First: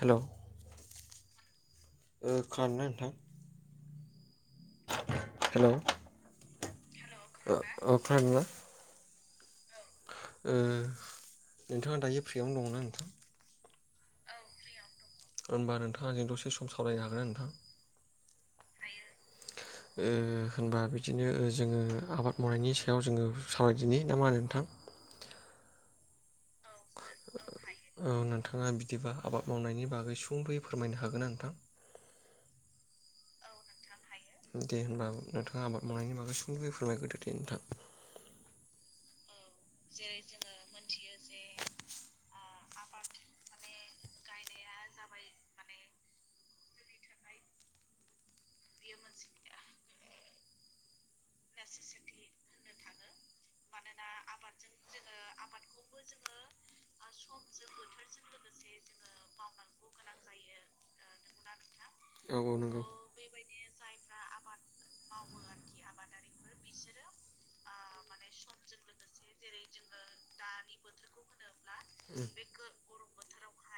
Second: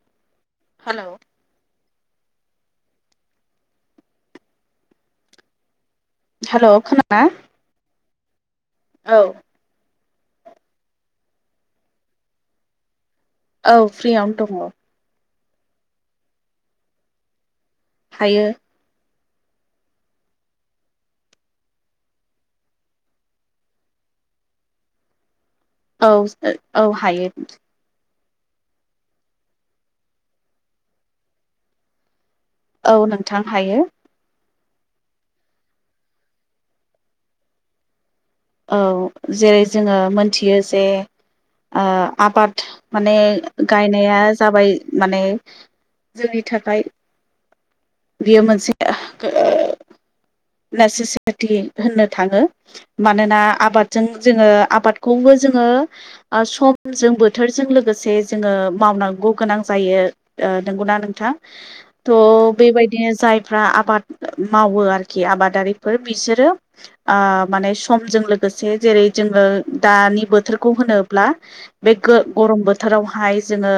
Hello hello ओ खोनादोंना नोंथां हेल' हेल' खोना खोनादोंना? औ नोंथाङा दायो फ्रियावनो दङना नोंथां? औ फ्रिआवनो दं। होनबा नोंथाङा जों दसे सम सावरायनो हागोन ना नोंथां? हायो। [inaudible] ओ होनबा बिदिनो जोङो आबाद मावनायनि सायाव जोङो सावरायदिनो नामा होनो नोंथां। [inaudible] औ औ हायो। औ नोंथाङा बिदिबा आबाद मावनायनि बागै सुंदयै फोरमायनो हागोना नोंथां? औ नोंथां हायो। दे होनबा नोंथाङा आबाद मावनायनि बागै एसे फोरमायग्रोदो दे नोंथां जेरै जोङो मोनथियो जे आबाद माने गायनाया जाबाय माने जोंनि थाखाय बेयो मोनसे [inaudible] नेसेसिटि होननो थाङो मानोना आबादजों जोङो आबादखौबो जोङो समजों बोथोरजों लोगोसे जोङो मावनांगौ गोनां जायो। नोंगौना नोंथां? औ थ' औ नंगौ। बेबायदिनो जायफ्रा आबाद मावो आरोखि आबादारिफोर बिसोरो ओ माने सम जों लोगोसे जेरै जोङो दानि बोथोरखौ होनोब्ला बे उम गो-गरम बोथोराव हायो जोंङो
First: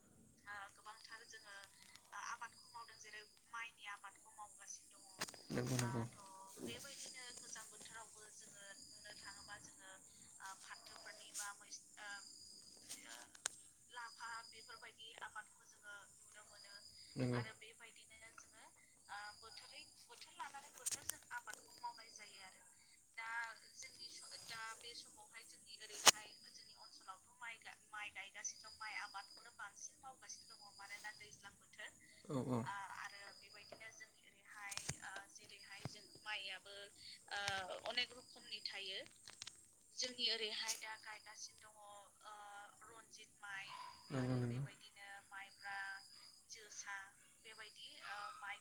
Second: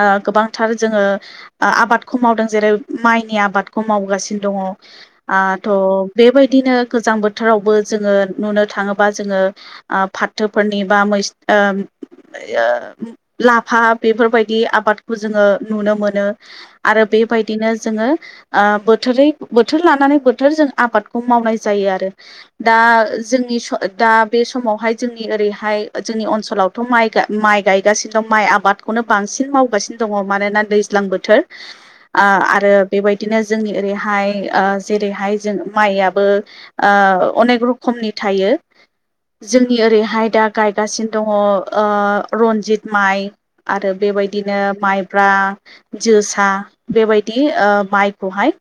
ओ गोबांथार जोंङो आबखौ मावदों। जेरै माइनि आबादखौ मावगासिनो दङ ओ नंगौ नंगौ थ' बेबायदिनो गोजां बोथोराव वबो जोङो नुनो थाङोबा जोङो ओ फाथोफोरनि बा मै ओ लाफा बेफोरबायदि आबादखौ जोङो नुनो मोनो आरो बे नंगौ बेबायदिनो जोङो ओ बोथोरै बोथोर लानानै बोथोर जों आबादखौ मावनाय जायो आरो। दा जोंनि स दा बे समावहाय जोंनि ओरैहाय जोंनि ओनसोलावथ' माइ गा माइ गायगासिनो दं माइ आबादखौनो बांसिन मावगासिनो दङ मानोना दैज्लां बोथोर औ औ। आरो बेबायदिनो जोंनि ओरैहाय जेरैहाय जों माइयाबो ओ ओ अनेख रोखोयनि थायो जोंनि नि ओरैहाय दा गायगासिनो दङ ओ रनजित माइ आरो नंगौ बेबायदिनो नंगौ माइब्रा जोसा बेबायदि ओ माइखौहाय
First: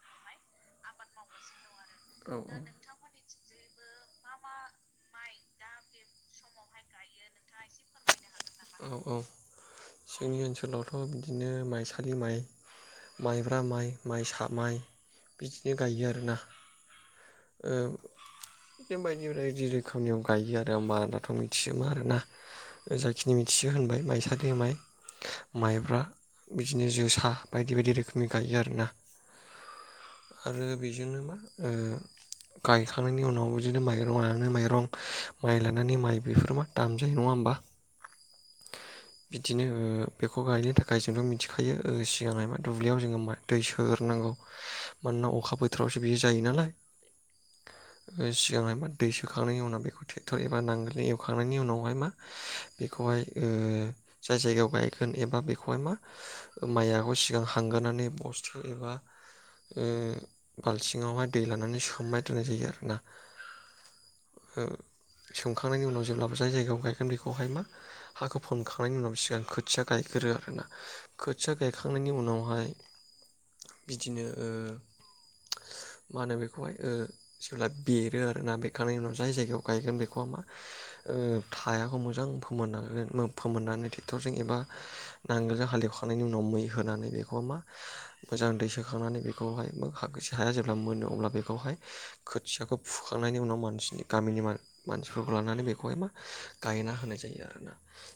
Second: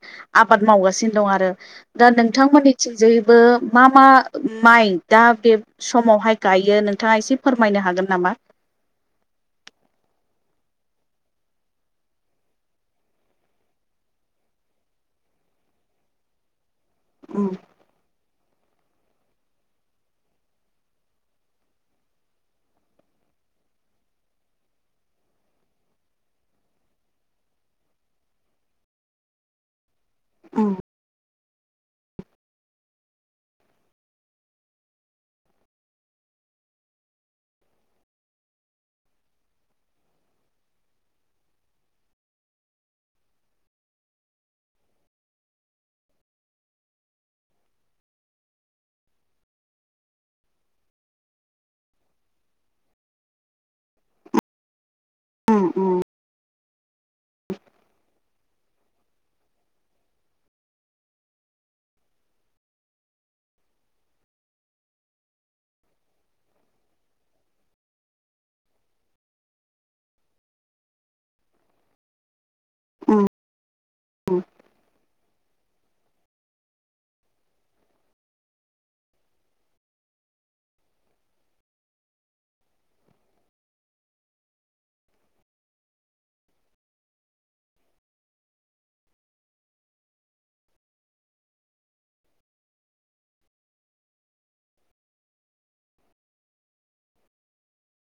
आबाद मावगासिनो दं आरो। दा औ नोंथांमोननिथिंजायैबो मा मा माइ दा बे औ। समावहाय गायो नोंथाङा एसे फोरमायनो हागोन नामा? औ औ जोंनि ओनसोलावथ' बिदिनो माइसालि माइ माइब्रा माइ माइसा माइ बिदिनो गायो आरोना। उम एओ बिदिनो बायदि बायदि रोखोमनियाव गायो आरो आ मा दाथ' मिथियोमा आरोना जाय खिनि मिथियो होनबाय माइसालि माय। माइब्रा बिदिनो जोसा बायदि बायदि रोखोमनि गायो आरोना। आरो उम बेजोंनो मा ओ गायखांनायनि उनाव बिदिनो माइरं लानानै माइरं माइ लानानै माइ बेफोरबा दाम जायो नङा होमबा? [inaudible] बिदिनो ओ बेखौ गायनो थाखाय जोंथ' मिथिखायो ओ सिगांहाय मा दुब्लियाव जोङो मा दै सो होग्रोनांगौ मानोना अखा बोथोरावसो बियो जायो नालाय। सिगांहाय मा दै सोखांनायनि उनाव बेखौ ट्रेक्टर एबा नांगोलै एवखांनायनि उनावहाय मा। बेखौहाय ओ जाय जायगायाव उम उम माइआबो सिगां हांग्रोनानै बस्थु एबा ओ बालथिङावहाय दै लानानै सोमना दोननाय जायो आरोना। सोमखांनायनि उनाव जेब्लाबो जाय जायगायाव गायगोन बेखौहाय मा हाखौ फोनखांनायनि उनाव सिगां खोथिया गायग्रो आरोना खोथिया गायखांनायनि उनावहाय उम बिदिनो ओ मा होनो बेखौहाय ओ जेब्ला बेरो आरोना बेरखांनायनि उनाव जाय जायगायाव गायगोन बेखौह मा ओ थायाखौ मोजां मोननानै फोमोननानै ट्रेक्टरजों एबा नांगोलजों हालेवखांनायनि उनाव मै होनानै बेखौ मा मोजां दै सोखांनानै बेखौहाया जेब्ला मोनो अब्ला बेखौहाय खोथि माखौ फुखांनायनि उनाव मानसिनि गामिनि मानसिफोरखौ लानानै बेखौहाय मा गायना होनाय जायो। आरोना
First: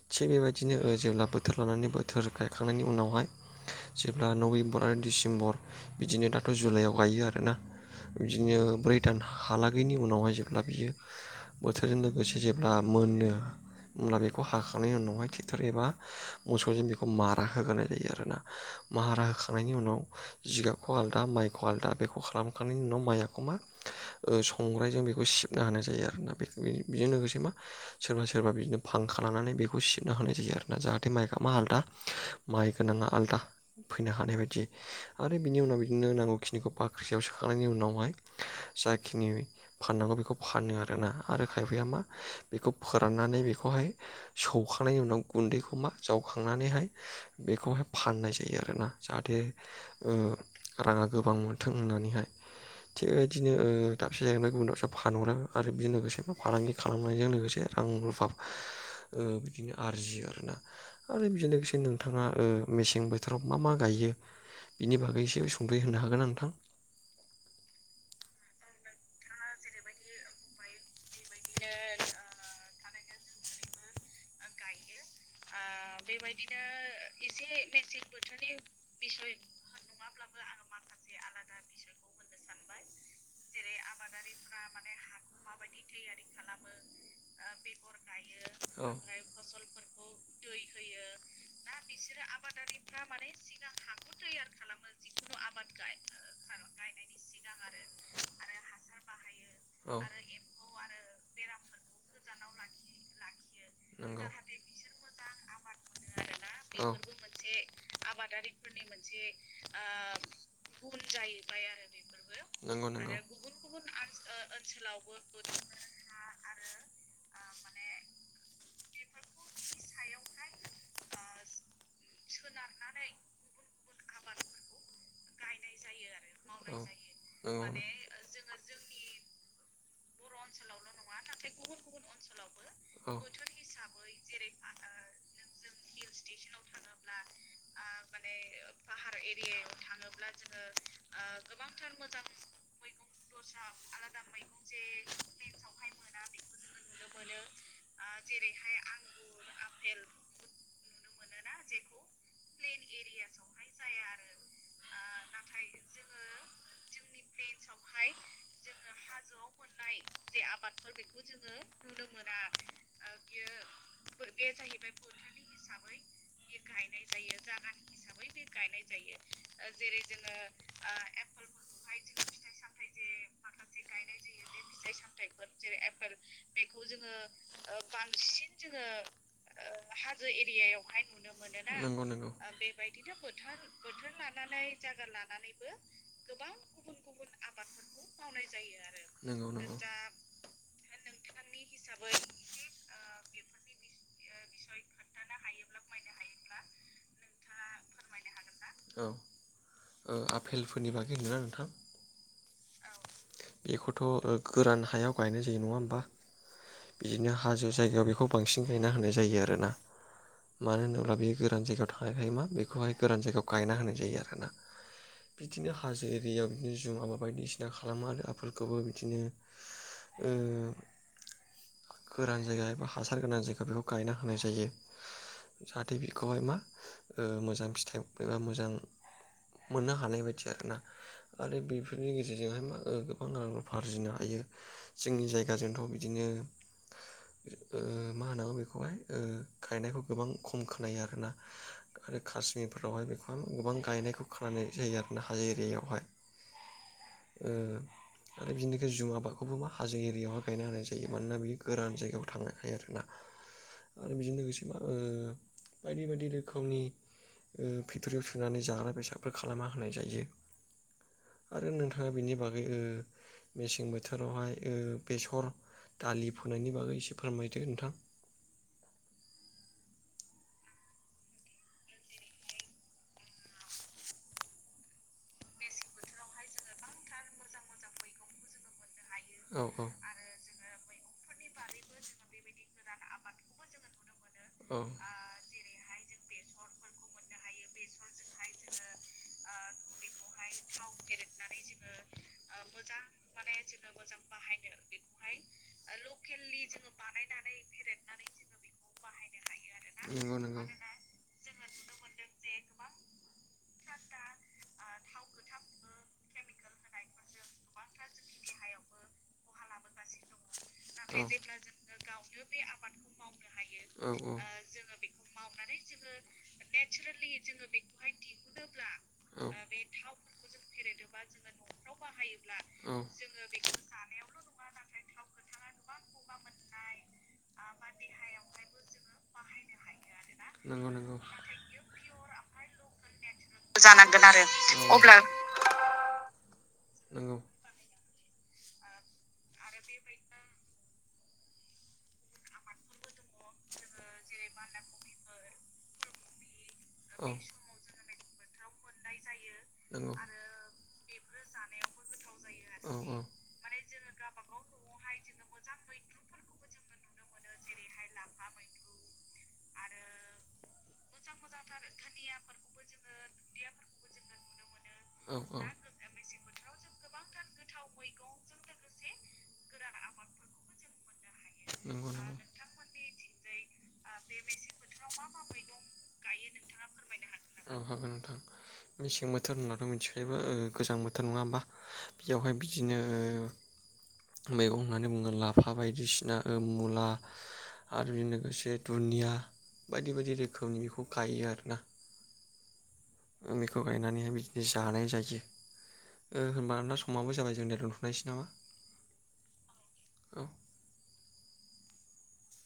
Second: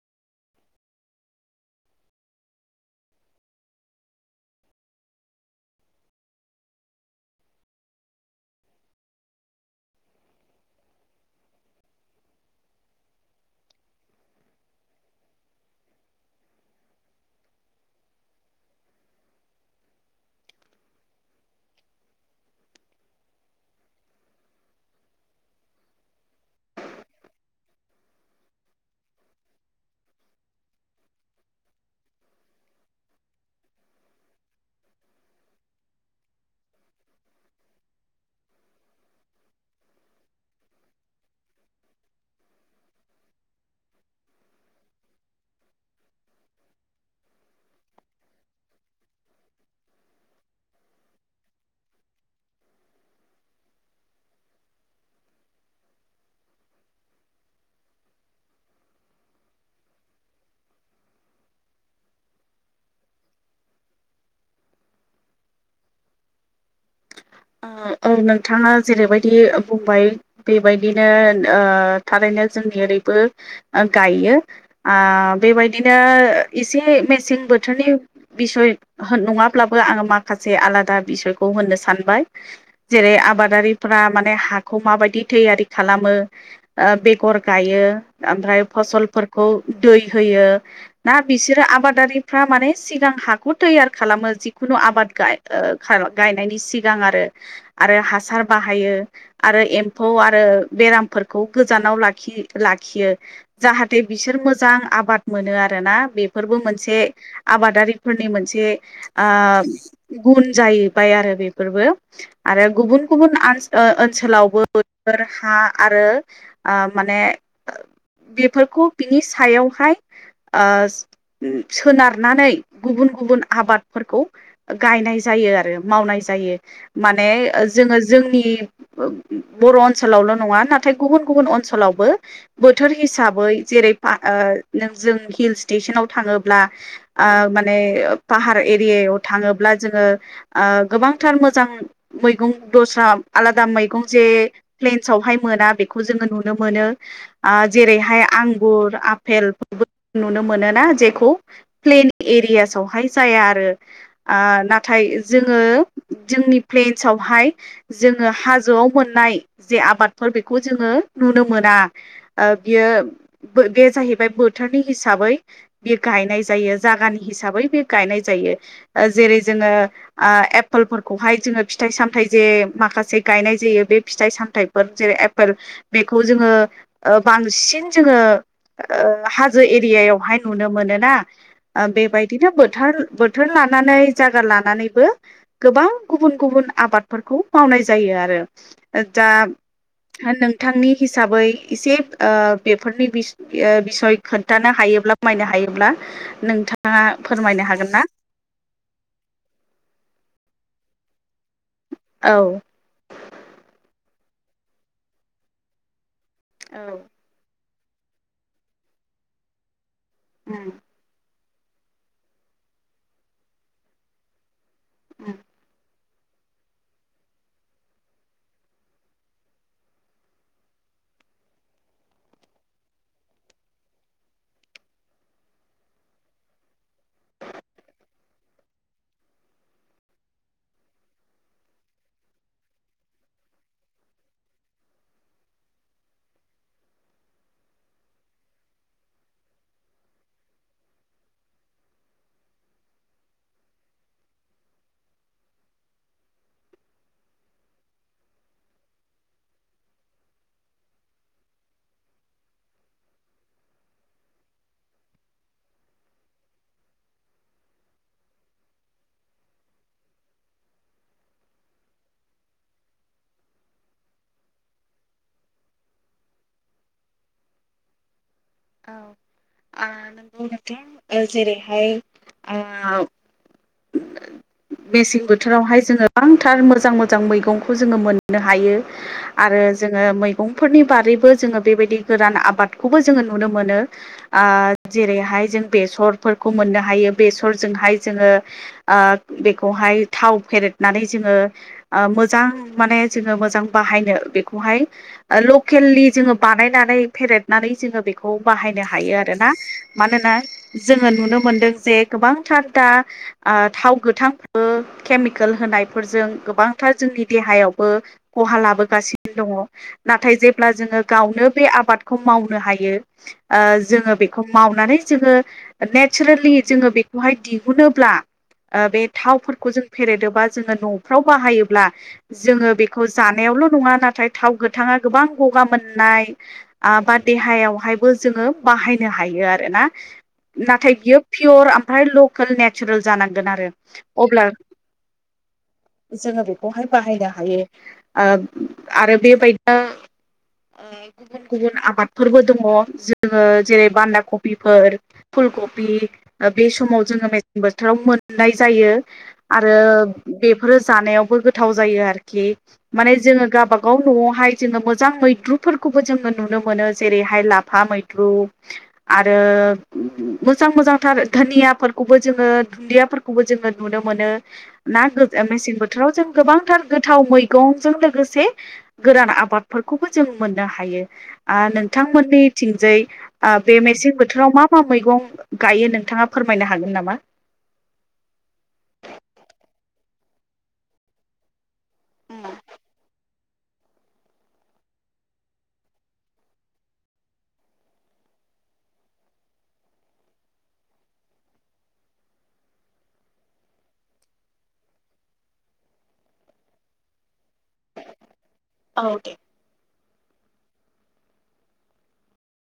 थिग बेबायदिनो जेब्ला बोथोर लानानै बोथोर गायखांनायनि उनावहाय जेब्ला नभेम्बर आरो डिसेम्बर बिदिनो दाथ' जुलाइआव गायो आरोना। बिदिनो ब्रै दानहालागैनि उनावहाय जेब्ला बियो बोथोरजों लोगोसे जेब्ला मोनो। होमब्ला बेखौ हाखांनायनि उनावहाय ट्रेक्ट'र एबा मोसौजों बेखौ मारा होग्रोनाय जायो आरोना। माहारा होखांनायनि उनाव जिगाबखौ आलादा माइखौ आलादा बेखौ खालामखांनायनि उनाव माइखौ माया ओ संग्रायजों बेखौ सिबना हानाय जायो आरोना बेजों लोगोसे मा सोरबा सोरबा बिदिनो फांखा लानानै बेखौ सिबना होनाय जायो आरोना जाहाथे माइगाबा आलादा माइ गोनाङा आलदा। फैनो हानाय बायदि आरो बिनि उनाव बिदिनो नांगौ खिनिखौ बाख्रियाव सोखांनायनि उनावहाय जाखिनि फाननांगौ बेखौ फानो आरोना आरो खायफाया मा बेखौ फोराननानै बे बेखौहाय सौखांनायनि उनाव गुन्दैखौ मा जावखांनानैहाय बेखौहाय फाननाय जायो आरोना जाहाथे राङा गोबां मोनथों होननानैहाय थिग बेबायदिनो दाबसे जायगायावनो गुबुन दाबसे फानहरो आरो बेजों लोगोसे फालांगि खालामनायजों लोगोसे रां रुफा बिदिनो आरजियो आरोना आरो बिजों लोगोसे नोंथाङा मेसें बोथोराव मा मा गायो बिनि बागैसो संख्रि होनो हागोन नोंथां [inaudible] औ नोंथाङा जेरैबायदि बुंबाय बेबायदिनो थारैनो जोंनि ओरै बो गायो ओ बेबायदिनो एसे मेसें बोथोरनि बिसय होन नङाब्लाबो आङो माखासे आलादा बिसयखौ होननो सान बाय जेरै आबाद माने हाखौ माबायदि थैयारि खालामो बेगर गायो फसलफोरखौ ना बिसोरो आबादारिफ्रा माने सिगां हाखौ थैयार खालामो जिखुनु आबाद गाय गायनायनि सिगाङाव आरो हासार बाहायो आरो औ एम्फौ आरो बेरामफोरखौ गोजानाव लाखियो जाहाथे नंगौ बिसोर मोजां आबाद मोनो आरोना बेफोरबो औ मोनसे आबादारिफोरनि मोनसे गुन जाहैबाय आरो बे बेफोरबो आरो नंगौ गुबुन नंगौ गुबुन ओनसोलावबोफोर हा आरो आ माने बेफोरखौ बिनि सायावहाय ओ सोनारनानै गुबुन गुबुन आबादफोरखौ गाय नाय जायो मावनाय औ माने नंगौ जोङो जोंनि बर' ओनसोलावल' नङा नाथाय गुबुन गुब गुबुन ओनसोलावबो बोथोर औ हिसाबै जेरै नों जों हिल स्टेसनाव थाङोब्ला माने पाहार एरियायाव थाङोब्ला जोङो गोबां थार मोजां मैगं दस्रा आलादा मैगं जे प्लेन्सआवहाय मोना बेखौ जों नुनो जैह आंगुर अफेल नुनो मोना जेखौ नाथाय जोङो जोंनि प्लेन्सवहाय जोङो हाजोआव मोननाय जे आबादफोर बेखौ जोङो नुनो मोना बियो बे जाहैबाय बोथोनि हिसाबै बे गनाय जायो ज हिसाबै बे गायनाय जायो जेरै जोङो फलफोरखौहाय जोङो फिथाइ सामथाइ जे माखासे गायनाय जायो बे फिथाइ सामथाइफोर जेरै एपेल बेखौ जोङो बांसिन जोङो [inaudible] हाजो एरियायावहाय नुनो मोनोना नंगौ नंगौ बेबायदिनो बोथोर बोथोर लानानै जायगा लानानैबो गोबां गुबुन गुबुन आबादफोरखौ मावनाय जायो आरो दा नंगौ नंगौ नोंथांनि हिसाबै एसे बेफोरनि बिसय खोन्थानो हायोब्ला फोरमायनो हायोब्ला नोंथाङा फोरमायनो हागोन ना आ आफपेलफोरनि बागै होनदों। औ बेखौथ' गोरान हायाव गायनाय जायो नङा होमबा औ बिदिनो हाजो जायगायाव बेखौ बांसिन गायना होनाय जायो आरोना उम मानो होनोब्ला बे गोरान जायगायाव थांनायखायो मा बेखौहाय गोरान जायगायाव गायना होनाय जायो आरोोना उम बिदिनो हाजो एियाव बिदिनो जुम आबाद बायदिसिना खालामो आरो आफखौबो बिदिनो ओ गोरान जायगा एबा हासार गोरान जायगा बेखौ गायना होनाय जायो जाहाथे बिखौहाय मा ओ मोजां फिथाइ एबा मोजां मोननो हानाय बायदि आरोना आरो बेफोरनि गेजेरजोंहाय मा गोबां रां रुफा आरजिनो हायो जोंनि जायगाजोंथ' बि बिदिनो ओ मा होनांगौ बेखौहाय ओ गायनायखौ गोबां खम खोनायो आरोना आरो काश्मिरफोरावहाय बेखौ गोबां गायनायखौ खोनानाय जायो आरो ना हाजो एरियायावहाय ओ आरो बिनिख जुम आबादखौबो मा हाजो एरियायावहाय गायनो होनानाय जा बियो मानोना बियो गोरान जायगायाव थांनो हायो आरोना आरो बेजों लोगोसे मा बायदि बायदि रोखोमनि फेक्ट'रियाव सुनानै जाग्रा बेसादफोर खालामना होनाय जायो। आरो नोंथाङा बेनि बागै ओ मेसें बोथोरावहाय ओ बेसर दालि फोनायनि बागै एसे फोरमायदो नोंथां औ आ नोंगौ नोंथिं जेरैहाय आ [unintelligible] मेसें बोथोरावहाय जोङो गोबांथार मोजां मोजां मैगंखौ जोङो मोननो हायो। औ आरो औ जोङो मैगंफोरनि बारैबो जोङो बेबायदि गोरान आबादखौबो जोङो नुनो मोनो आ औ जेरैहाय जों बेसरफोरखौ मोननो हायो बेसरजोंहाय जोङो ओ बेखौहाय थाव फेरेद नानै जोङो ओ मोजां माने जोङो मोजां बाहायनो बेखौहाय लकेल नि बानायनानै फेरेदनानै जोङो बेखौ बाहायनो हायो आरोना मानोना नंगौ नंगौ जोङो नुनो मोनदों जे गोबांथार दा आ थाव गोथां ओ केमिकेल होनायफोरजों गोबांथार जोंनि देहायावबो खहा लाबोगासिनो दङ। नाथाय जेब्ला जोङो गावनो बे औ आबादखौ मावनो हायो ओ औ जोङो औ बेखौ मावनानै जोङो नेचारेलि जोङो बेखौहाय दिहुनोब्ला ओ बे थावफोरखौ जों फेरेदोबा जोङो न'फ्राव बाहायोब्ला जोङो बेखौ जानायावल' नङा नाथाय थाव गोथां गोबां गगा मोननाय बा देहायावहायबो जोङो बाहायनो हायो आरोना नंगौ नाथाय नंगौ बियो पियर ओमफ्राय लकेल नेचारेल जानांगोन आरो अब्ला औ जोङो बेखौहाय बाहायनो नंगौ हायो। आ आरो बे बाइदिया उम गुबुन गुबुन आबादफोरबो दङ जोङो जेरै बान्दा कफिफोर फुलकफि बे समाव औ जोङो मेसें बोथोराव मोननाय जायो आरो नंगौ बेफोरो जानायाव बो गोथाव जायो आरो खि औ माने जोङो गावाबागाव न'आवहाय जोङो मोजां मैद्रुफोरखौबो जोङो नुनो मोनो जेरै बेहाय लाफा मैद्रु आरो मोजां मोजांथार धुनियाफोरखौबो जोङो दुन्दियाफोरखौबो जोङो नुनो मोनो ना औ नंगौ मेसें बोथोराव जों गोबांथार गोथाव मै गंजों लोगोसे गोरान आबादफोरखौबो जों मोननो हायो आ नंगौ नोंथांमोननि थंजै बे मेसें बोथोराव मा मा मैगं गायो नोंथाङा फोरमायनो हागोन नामा? औहागोन नोंथां मेसें बोथोर होननाथ' मिथिखायोा गोजां बोथोर नङा होमबा? बेयावहाय बिदिनो ओ मैगं होननानै बुङो लाफा बायदिसिना ओ मुला आरो बेजों लोगोसे दुदिया बायदि बायदि रोखोमनि बेखौ गायो आरोना [unintelligible] मेखौ गायनानैहाय बिदिनो जानाय जायो ओ होनबा ना समाबो जाबाय जोंनिया दोनथनायसै नामा औ दे औ